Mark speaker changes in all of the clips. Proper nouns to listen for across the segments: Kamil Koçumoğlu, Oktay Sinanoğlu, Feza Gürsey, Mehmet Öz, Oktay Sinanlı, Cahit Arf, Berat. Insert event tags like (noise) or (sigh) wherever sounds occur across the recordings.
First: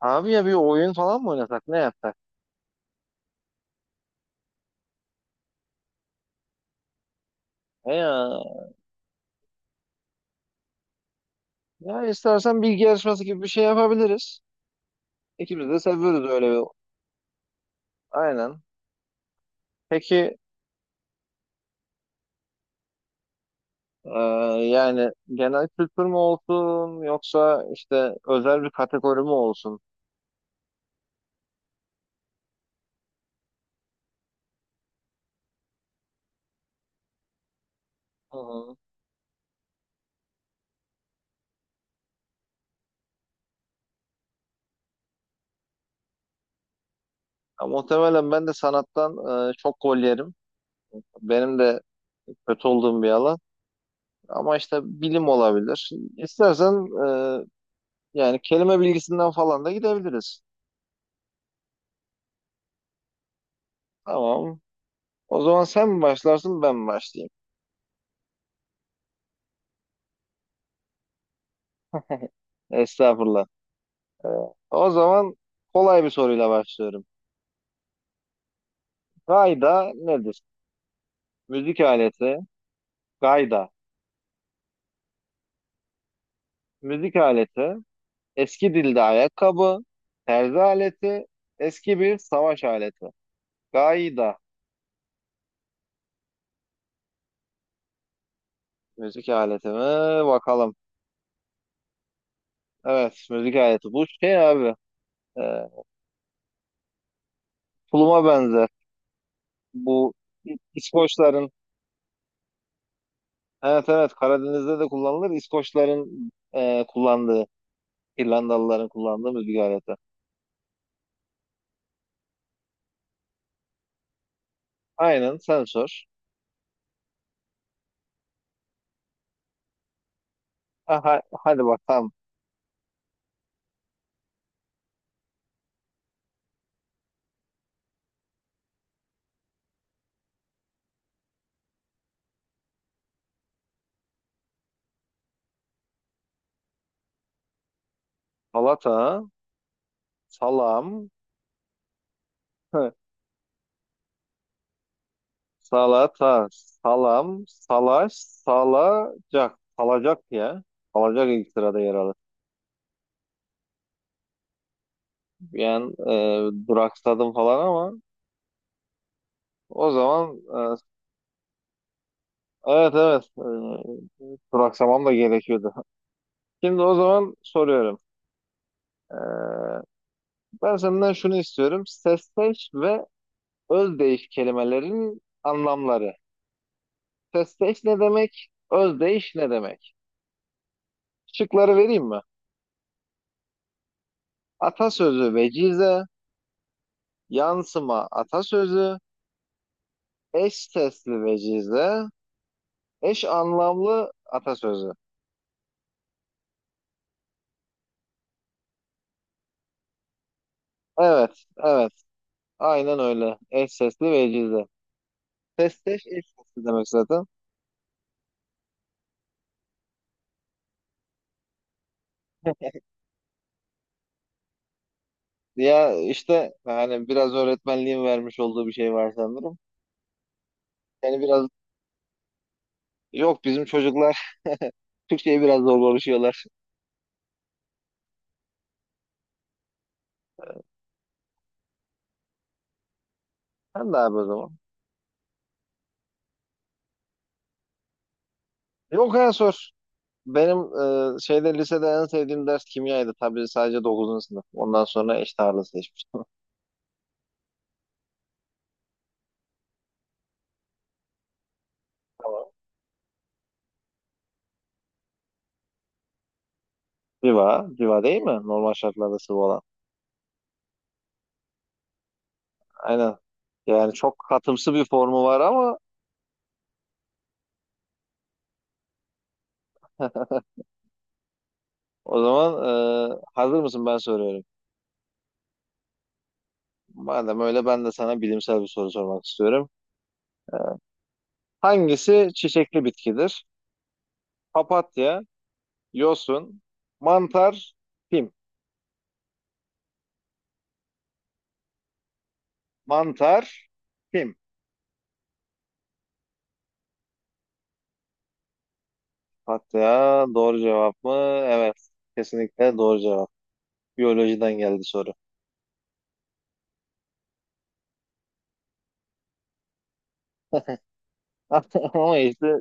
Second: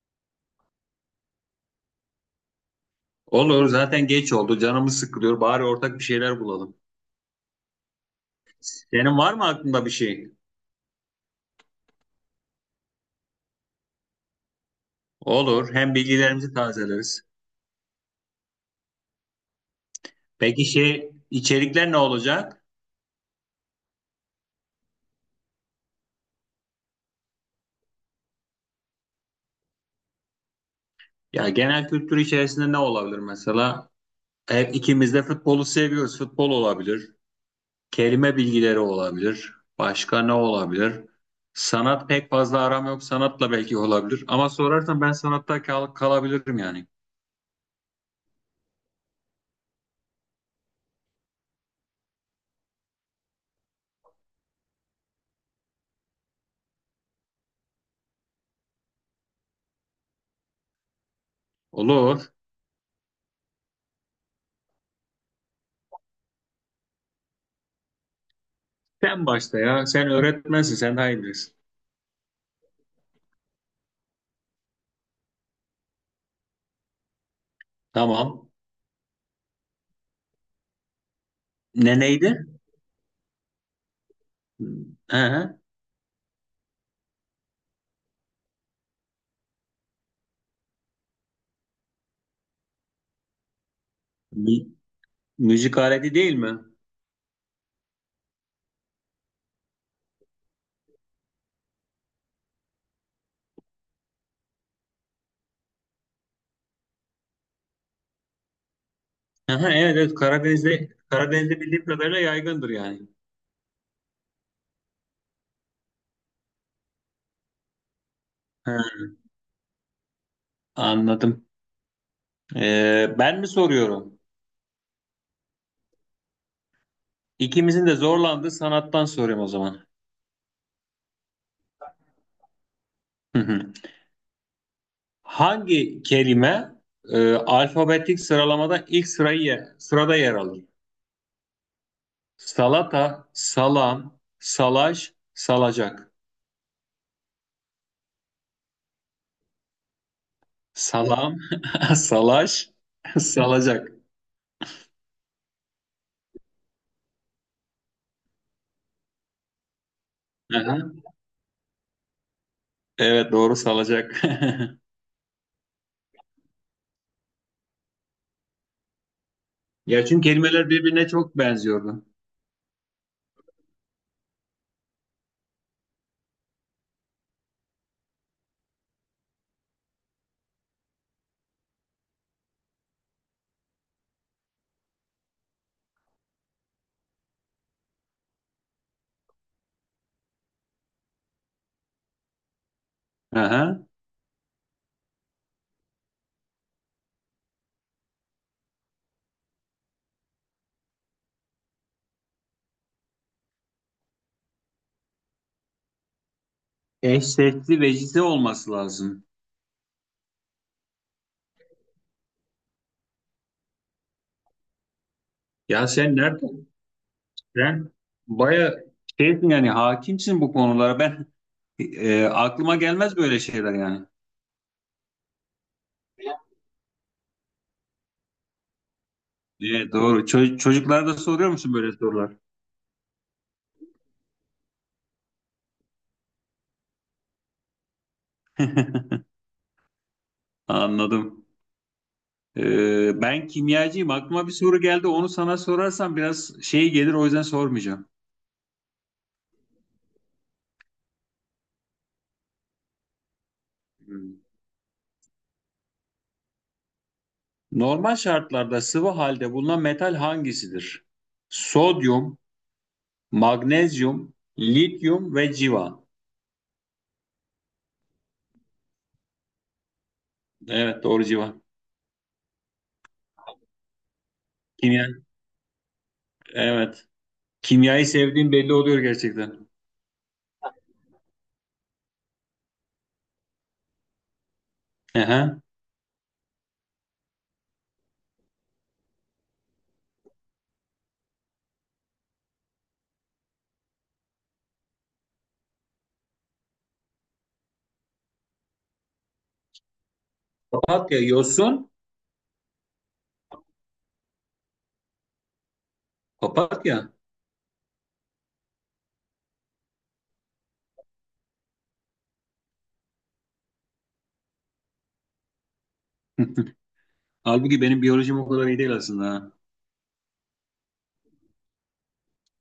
Speaker 1: Abi ya bir oyun falan mı oynasak? Ne yapsak?
Speaker 2: Olur zaten geç oldu canımız sıkılıyor bari ortak bir şeyler bulalım.
Speaker 1: He ya.
Speaker 2: Senin var mı aklında bir şey?
Speaker 1: Ya istersen bilgi yarışması gibi bir şey yapabiliriz. İkimiz
Speaker 2: Olur
Speaker 1: de
Speaker 2: hem
Speaker 1: seviyoruz öyle
Speaker 2: bilgilerimizi
Speaker 1: bir.
Speaker 2: tazeleriz.
Speaker 1: Aynen. Peki.
Speaker 2: Peki şey içerikler ne olacak?
Speaker 1: e, Yani genel kültür mü olsun yoksa işte özel bir kategori mi olsun?
Speaker 2: Ya genel kültür içerisinde ne olabilir mesela? Hep ikimiz de futbolu seviyoruz. Futbol olabilir. Kelime
Speaker 1: Hı hı.
Speaker 2: bilgileri olabilir. Başka ne olabilir? Sanat pek fazla aram yok. Sanatla belki olabilir. Ama sorarsan ben sanatta kalabilirim yani.
Speaker 1: Ya muhtemelen ben de sanattan çok gol yerim. Benim de kötü olduğum bir alan. Ama işte bilim olabilir. İstersen e, yani kelime bilgisinden falan da gidebiliriz.
Speaker 2: Olur.
Speaker 1: Tamam. O zaman sen mi başlarsın ben mi başlayayım?
Speaker 2: Sen başla ya. Sen öğretmensin. Sen daha iyi bilirsin.
Speaker 1: Estağfurullah. Ee, O zaman kolay bir soruyla başlıyorum.
Speaker 2: Tamam.
Speaker 1: Gayda nedir? Müzik
Speaker 2: Ne
Speaker 1: aleti,
Speaker 2: neydi?
Speaker 1: gayda.
Speaker 2: Aha,
Speaker 1: Müzik aleti, eski dilde ayakkabı, terzi aleti, eski bir savaş aleti. Gayda
Speaker 2: mü- müzik aleti değil mi?
Speaker 1: müzik aleti mi? Bakalım. Evet, müzik aleti. Bu şey abi, e, tuluma benzer.
Speaker 2: Aha, evet,
Speaker 1: Bu
Speaker 2: evet, Karadeniz'de
Speaker 1: İskoçların,
Speaker 2: Karadeniz'de bildiğim kadarıyla yaygındır yani.
Speaker 1: evet, evet, Karadeniz'de de kullanılır. İskoçların, kullandığı,
Speaker 2: Ha,
Speaker 1: İrlandalıların kullandığı müzik aleti.
Speaker 2: anladım. Ben mi soruyorum?
Speaker 1: Aynen, sen sor.
Speaker 2: İkimizin de zorlandığı sanattan soruyorum o zaman.
Speaker 1: Ha, hadi bakalım.
Speaker 2: Hı hı. Hangi kelime alfabetik sıralamada ilk sırada yer alır? Salata, salam, salaş, salacak.
Speaker 1: Salata, salam,
Speaker 2: Salam, (laughs) salaş,
Speaker 1: hı,
Speaker 2: salacak.
Speaker 1: salata, salam, salaş, salacak. Salacak ya.
Speaker 2: Aha.
Speaker 1: Salacak ilk sırada yer alır.
Speaker 2: Evet doğru, salacak. (laughs)
Speaker 1: Yani duraksadım falan ama o
Speaker 2: Ya çünkü
Speaker 1: zaman,
Speaker 2: kelimeler birbirine çok benziyordu.
Speaker 1: evet, evet, duraksamam da gerekiyordu. Şimdi o zaman soruyorum. E, Ben senden şunu istiyorum. Sesteş ve özdeyiş kelimelerin anlamları. Sesteş ne demek? Özdeyiş ne demek? Şıkları vereyim mi?
Speaker 2: Aha.
Speaker 1: Atasözü vecize, yansıma atasözü, eş sesli vecize, eş anlamlı atasözü.
Speaker 2: Eş sesli vecize olması lazım.
Speaker 1: Evet, evet. Aynen öyle. Eş sesli vecize.
Speaker 2: Ya
Speaker 1: Sesteş
Speaker 2: sen
Speaker 1: eş sesli
Speaker 2: nereden?
Speaker 1: demek zaten.
Speaker 2: Sen baya şeysin yani, hakimsin bu konulara. Ben aklıma gelmez böyle şeyler yani.
Speaker 1: Ya işte hani biraz öğretmenliğin vermiş olduğu bir şey var sanırım.
Speaker 2: Evet, doğru. Çocuklara da
Speaker 1: Yani biraz
Speaker 2: soruyor musun böyle sorular?
Speaker 1: yok bizim çocuklar (laughs) Türkçe'yi biraz zor konuşuyorlar.
Speaker 2: (laughs) Anladım. Ben
Speaker 1: Sen de
Speaker 2: kimyacıyım.
Speaker 1: abi o
Speaker 2: Aklıma bir
Speaker 1: zaman.
Speaker 2: soru geldi. Onu sana sorarsam biraz şey gelir. O yüzden sormayacağım.
Speaker 1: Yok ya sor. Benim şeyde, lisede en sevdiğim ders kimyaydı. Tabii sadece dokuzuncu
Speaker 2: Hmm.
Speaker 1: sınıf. Ondan sonra eş ağırlığı seçmiştim.
Speaker 2: Normal şartlarda sıvı halde bulunan metal hangisidir?
Speaker 1: (laughs)
Speaker 2: Sodyum,
Speaker 1: Tamam.
Speaker 2: magnezyum, lityum ve civa.
Speaker 1: Civa, civa değil mi? Normal şartlarda sıvı olan.
Speaker 2: Evet doğru, civa.
Speaker 1: Aynen. Yani çok katımsı bir
Speaker 2: Kimya,
Speaker 1: formu var ama
Speaker 2: evet. Kimyayı sevdiğim belli oluyor gerçekten.
Speaker 1: o zaman, hazır mısın ben soruyorum.
Speaker 2: Aha.
Speaker 1: Madem öyle ben de sana bilimsel bir soru sormak istiyorum. Hangisi çiçekli bitkidir? Papatya, yosun, mantar, pim.
Speaker 2: Papatya, yosun,
Speaker 1: Mantar, pim.
Speaker 2: papatya.
Speaker 1: Papatya doğru cevap mı? Evet. Kesinlikle doğru cevap. Biyolojiden geldi soru.
Speaker 2: (laughs) Halbuki benim biyolojim o kadar iyi değil aslında. Ha.
Speaker 1: (laughs) Ama işte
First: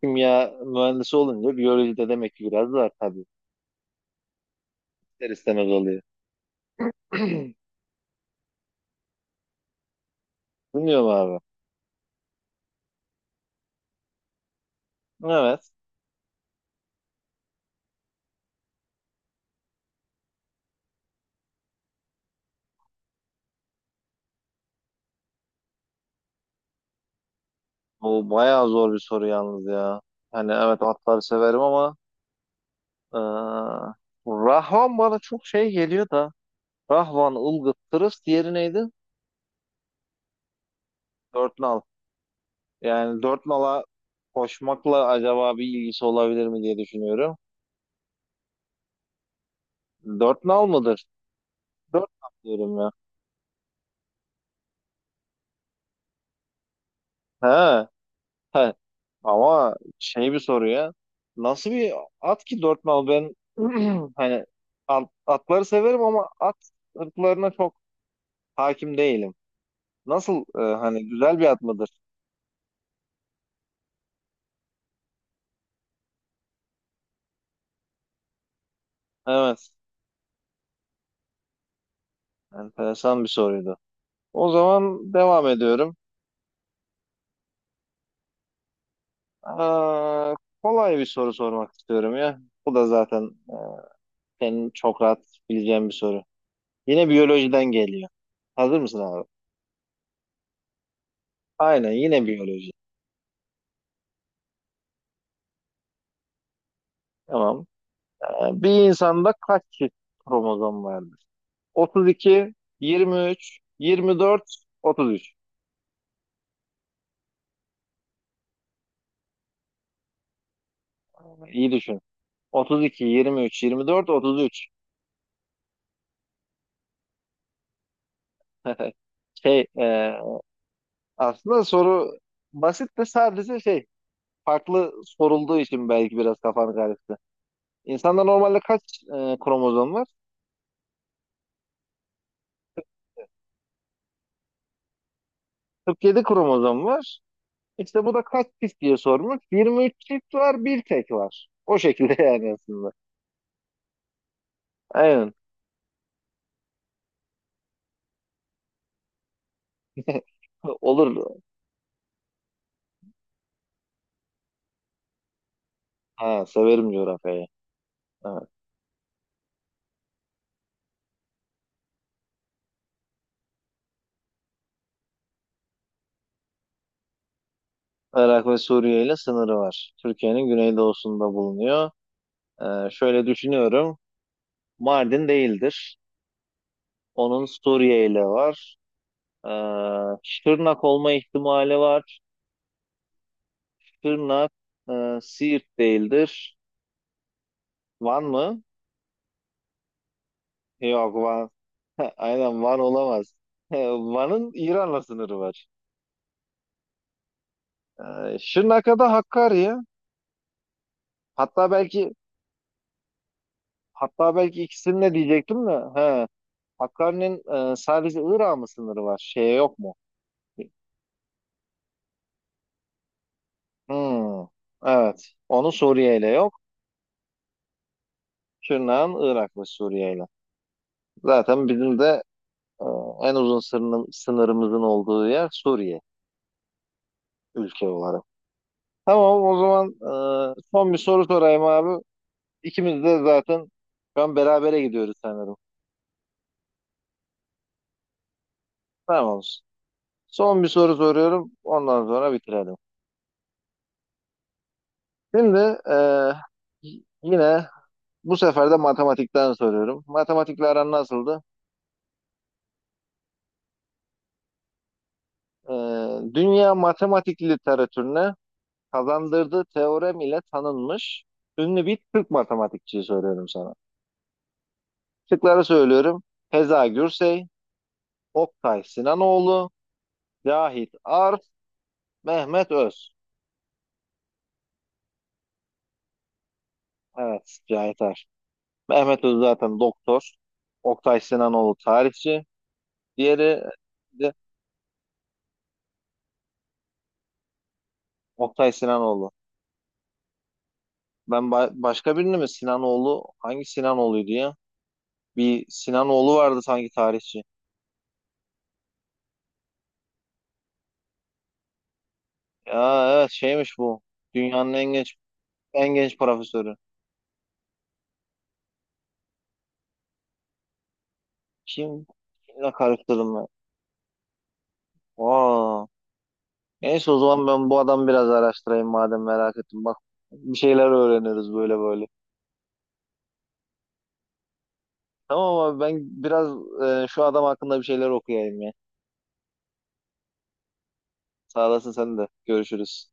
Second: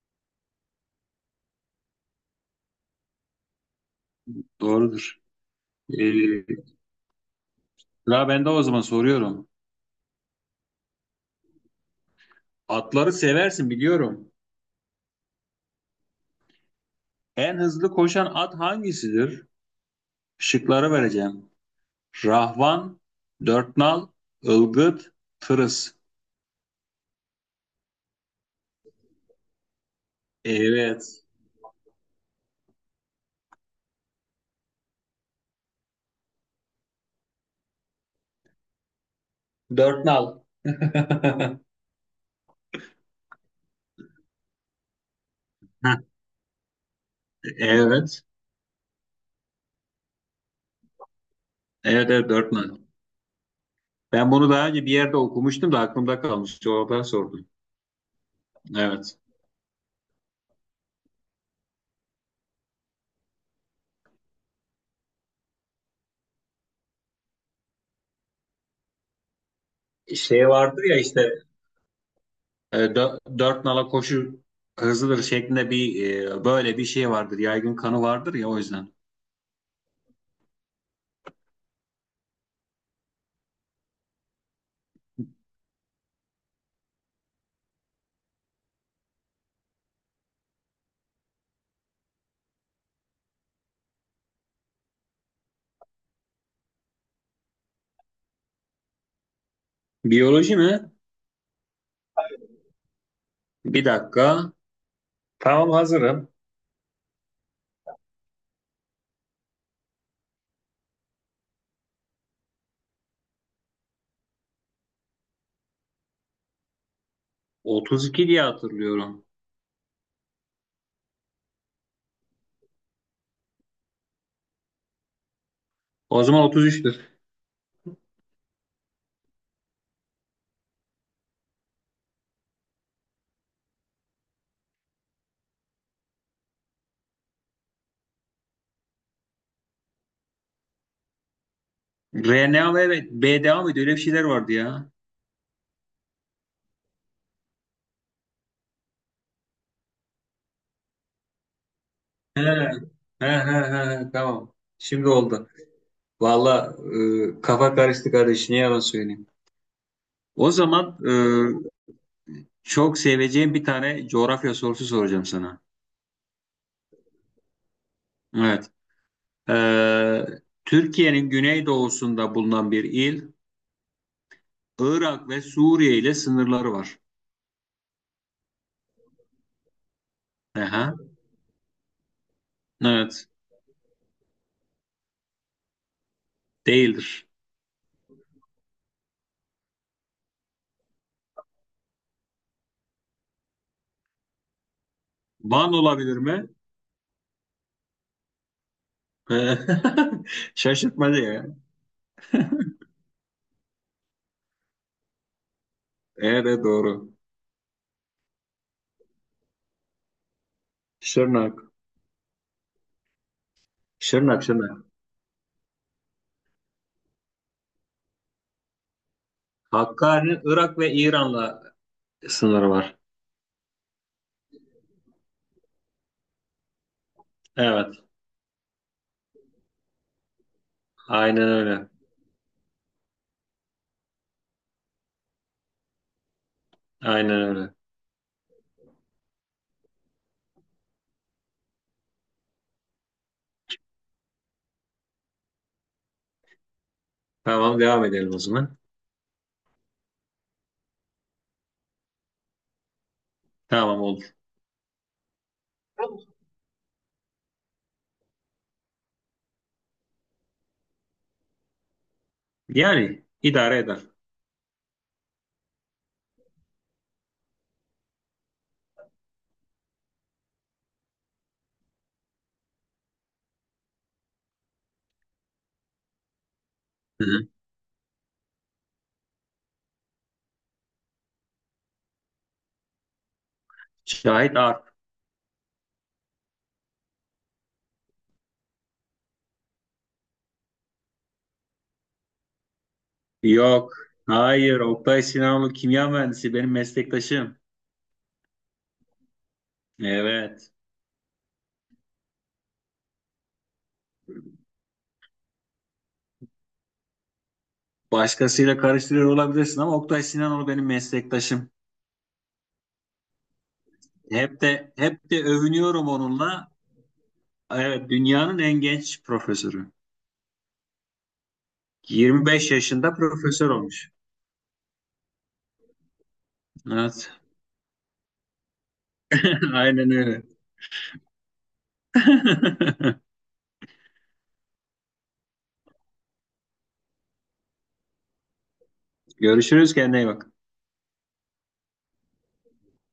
Speaker 1: kimya mühendisi olunca biyolojide demek ki biraz var tabii.
Speaker 2: Doğrudur.
Speaker 1: İster istemez oluyor.
Speaker 2: Ee,
Speaker 1: (clears throat)
Speaker 2: sıra ben de o zaman soruyorum.
Speaker 1: Bilmiyorum abi.
Speaker 2: Atları seversin biliyorum.
Speaker 1: Evet.
Speaker 2: En hızlı koşan at hangisidir? Şıkları vereceğim. Rahvan, dörtnal, Ilgıt, tırıs.
Speaker 1: Bu bayağı zor bir soru yalnız ya. Hani evet atları
Speaker 2: Evet.
Speaker 1: severim ama eee, Rahvan bana çok şey geliyor da, Rahvan, Ilgıt, Tırıs, diğeri neydi?
Speaker 2: Dörtnal.
Speaker 1: Dört
Speaker 2: (laughs)
Speaker 1: nal. Yani dört nala koşmakla acaba bir ilgisi olabilir mi diye düşünüyorum.
Speaker 2: Evet.
Speaker 1: Dört nal mıdır? Dört
Speaker 2: Evet
Speaker 1: nal
Speaker 2: evet,
Speaker 1: diyorum
Speaker 2: Birdman.
Speaker 1: ya.
Speaker 2: Ben bunu daha önce bir yerde okumuştum da aklımda kalmış. Oradan sordum.
Speaker 1: He. He.
Speaker 2: Evet.
Speaker 1: Ama şey bir soru ya. Nasıl bir at ki dört nal? Ben (clears throat) hani atları severim ama at ırklarına çok hakim değilim. Nasıl,
Speaker 2: Şey vardır ya
Speaker 1: hani
Speaker 2: işte,
Speaker 1: güzel bir at mıdır?
Speaker 2: dört nala koşu hızlıdır şeklinde bir, böyle bir şey vardır. Yaygın kanı vardır ya, o yüzden.
Speaker 1: Evet. Enteresan bir soruydu. O zaman devam ediyorum. Aa, kolay bir soru sormak istiyorum ya. Bu da zaten e, senin çok rahat bileceğin bir soru. Yine biyolojiden geliyor. Hazır mısın abi?
Speaker 2: Biyoloji mi?
Speaker 1: Aynen, yine biyoloji.
Speaker 2: Bir dakika. Tamam, hazırım.
Speaker 1: Tamam. Yani bir insanda kaç çift kromozom vardır? 32, 23, 24, 33.
Speaker 2: 32 diye hatırlıyorum.
Speaker 1: İyi düşün. 32, 23, 24, 33.
Speaker 2: O zaman 33'tür.
Speaker 1: (laughs) Şey, aslında soru basit de sadece şey, farklı sorulduğu için belki biraz kafanı karıştı. İnsanda normalde kaç kromozom var?
Speaker 2: RNA ve BDA mıydı? Öyle bir şeyler vardı ya.
Speaker 1: 47 kromozom var. İşte bu da kaç çift diye sormuş. 23 çift var, bir tek var. O şekilde (laughs)
Speaker 2: He, he,
Speaker 1: yani aslında.
Speaker 2: he, he, he, tamam. Şimdi
Speaker 1: Aynen.
Speaker 2: oldu. Valla kafa karıştı kardeş. Ne yalan söyleyeyim.
Speaker 1: (laughs)
Speaker 2: O zaman
Speaker 1: Olur.
Speaker 2: çok seveceğim bir tane coğrafya sorusu soracağım sana.
Speaker 1: Ha, severim coğrafyayı. Evet.
Speaker 2: Evet. E, Türkiye'nin güneydoğusunda bulunan bir il, Irak ve Suriye ile sınırları var.
Speaker 1: Irak ve Suriye ile sınırı var. Türkiye'nin
Speaker 2: Aha.
Speaker 1: güneydoğusunda bulunuyor. Şöyle
Speaker 2: Evet.
Speaker 1: düşünüyorum. Mardin değildir.
Speaker 2: Değildir.
Speaker 1: Onun Suriye ile var. Ee, Şırnak olma ihtimali var. Şırnak,
Speaker 2: Van
Speaker 1: Siirt
Speaker 2: olabilir mi?
Speaker 1: değildir. Van mı?
Speaker 2: (laughs)
Speaker 1: Yok,
Speaker 2: Şaşırtmadı ya.
Speaker 1: Van. (laughs) Aynen Van olamaz. (laughs) Van'ın İran'la sınırı var.
Speaker 2: Evet doğru.
Speaker 1: Şırnak'a da Hakkari.
Speaker 2: Şırnak.
Speaker 1: Hatta belki hatta
Speaker 2: Şırnak,
Speaker 1: belki
Speaker 2: Şırnak.
Speaker 1: ikisini de diyecektim de. He. Hakkari'nin sadece Irak'a mı sınırı var? Şeye yok mu?
Speaker 2: Hakkari'nin Irak ve İran'la sınırı var.
Speaker 1: Hmm, evet. Onu Suriye ile yok.
Speaker 2: Evet.
Speaker 1: Şırnak'ın Irak ve Suriye ile.
Speaker 2: Aynen
Speaker 1: Zaten
Speaker 2: öyle.
Speaker 1: bizim de e, en uzun sınırımızın olduğu yer Suriye,
Speaker 2: Aynen öyle.
Speaker 1: ülke olarak. Tamam, o zaman son bir soru sorayım abi. İkimiz de zaten şu an berabere gidiyoruz sanırım.
Speaker 2: Tamam, devam edelim o zaman.
Speaker 1: Tamam. Son bir soru soruyorum. Ondan sonra bitirelim.
Speaker 2: Tamam olur.
Speaker 1: Şimdi e, yine bu sefer de matematikten soruyorum. Matematikle aran nasıldı?
Speaker 2: Yani idare eder.
Speaker 1: Ee, Dünya matematik literatürüne kazandırdığı teorem ile tanınmış ünlü bir Türk matematikçiyi söylüyorum sana. Şıkları söylüyorum. Feza
Speaker 2: Hı
Speaker 1: Gürsey,
Speaker 2: hı.
Speaker 1: Oktay Sinanoğlu, Cahit Arf, Mehmet Öz.
Speaker 2: Şahit Arp.
Speaker 1: Evet, Cahit Arf. Mehmet Öz zaten doktor. Oktay Sinanoğlu tarihçi. Diğeri
Speaker 2: Yok.
Speaker 1: de
Speaker 2: Hayır. Oktay Sinanlı kimya mühendisi, benim meslektaşım.
Speaker 1: Oktay Sinanoğlu.
Speaker 2: Evet.
Speaker 1: Ben başka birini mi Sinanoğlu? Hangi Sinanoğlu'ydu ya? Bir Sinanoğlu vardı sanki tarihçi.
Speaker 2: Başkasıyla karıştırıyor olabilirsin ama Oktay Sinanlı benim meslektaşım.
Speaker 1: Ya evet şeymiş bu.
Speaker 2: Hep
Speaker 1: Dünyanın en
Speaker 2: de
Speaker 1: genç
Speaker 2: hep de
Speaker 1: en
Speaker 2: övünüyorum
Speaker 1: genç
Speaker 2: onunla.
Speaker 1: profesörü.
Speaker 2: Evet, dünyanın en genç profesörü.
Speaker 1: Kim?
Speaker 2: 25
Speaker 1: Kimle
Speaker 2: yaşında
Speaker 1: karıştırdım ben?
Speaker 2: profesör olmuş.
Speaker 1: Aa. Neyse, o
Speaker 2: Evet.
Speaker 1: zaman ben bu adamı biraz araştırayım madem merak
Speaker 2: (laughs)
Speaker 1: ettim. Bak,
Speaker 2: Aynen öyle.
Speaker 1: bir şeyler öğreniriz böyle böyle.
Speaker 2: (laughs)
Speaker 1: Tamam abi, ben biraz şu adam hakkında bir şeyler okuyayım ya.
Speaker 2: Görüşürüz, kendine iyi bak.
Speaker 1: Sağ olasın sen de. Görüşürüz.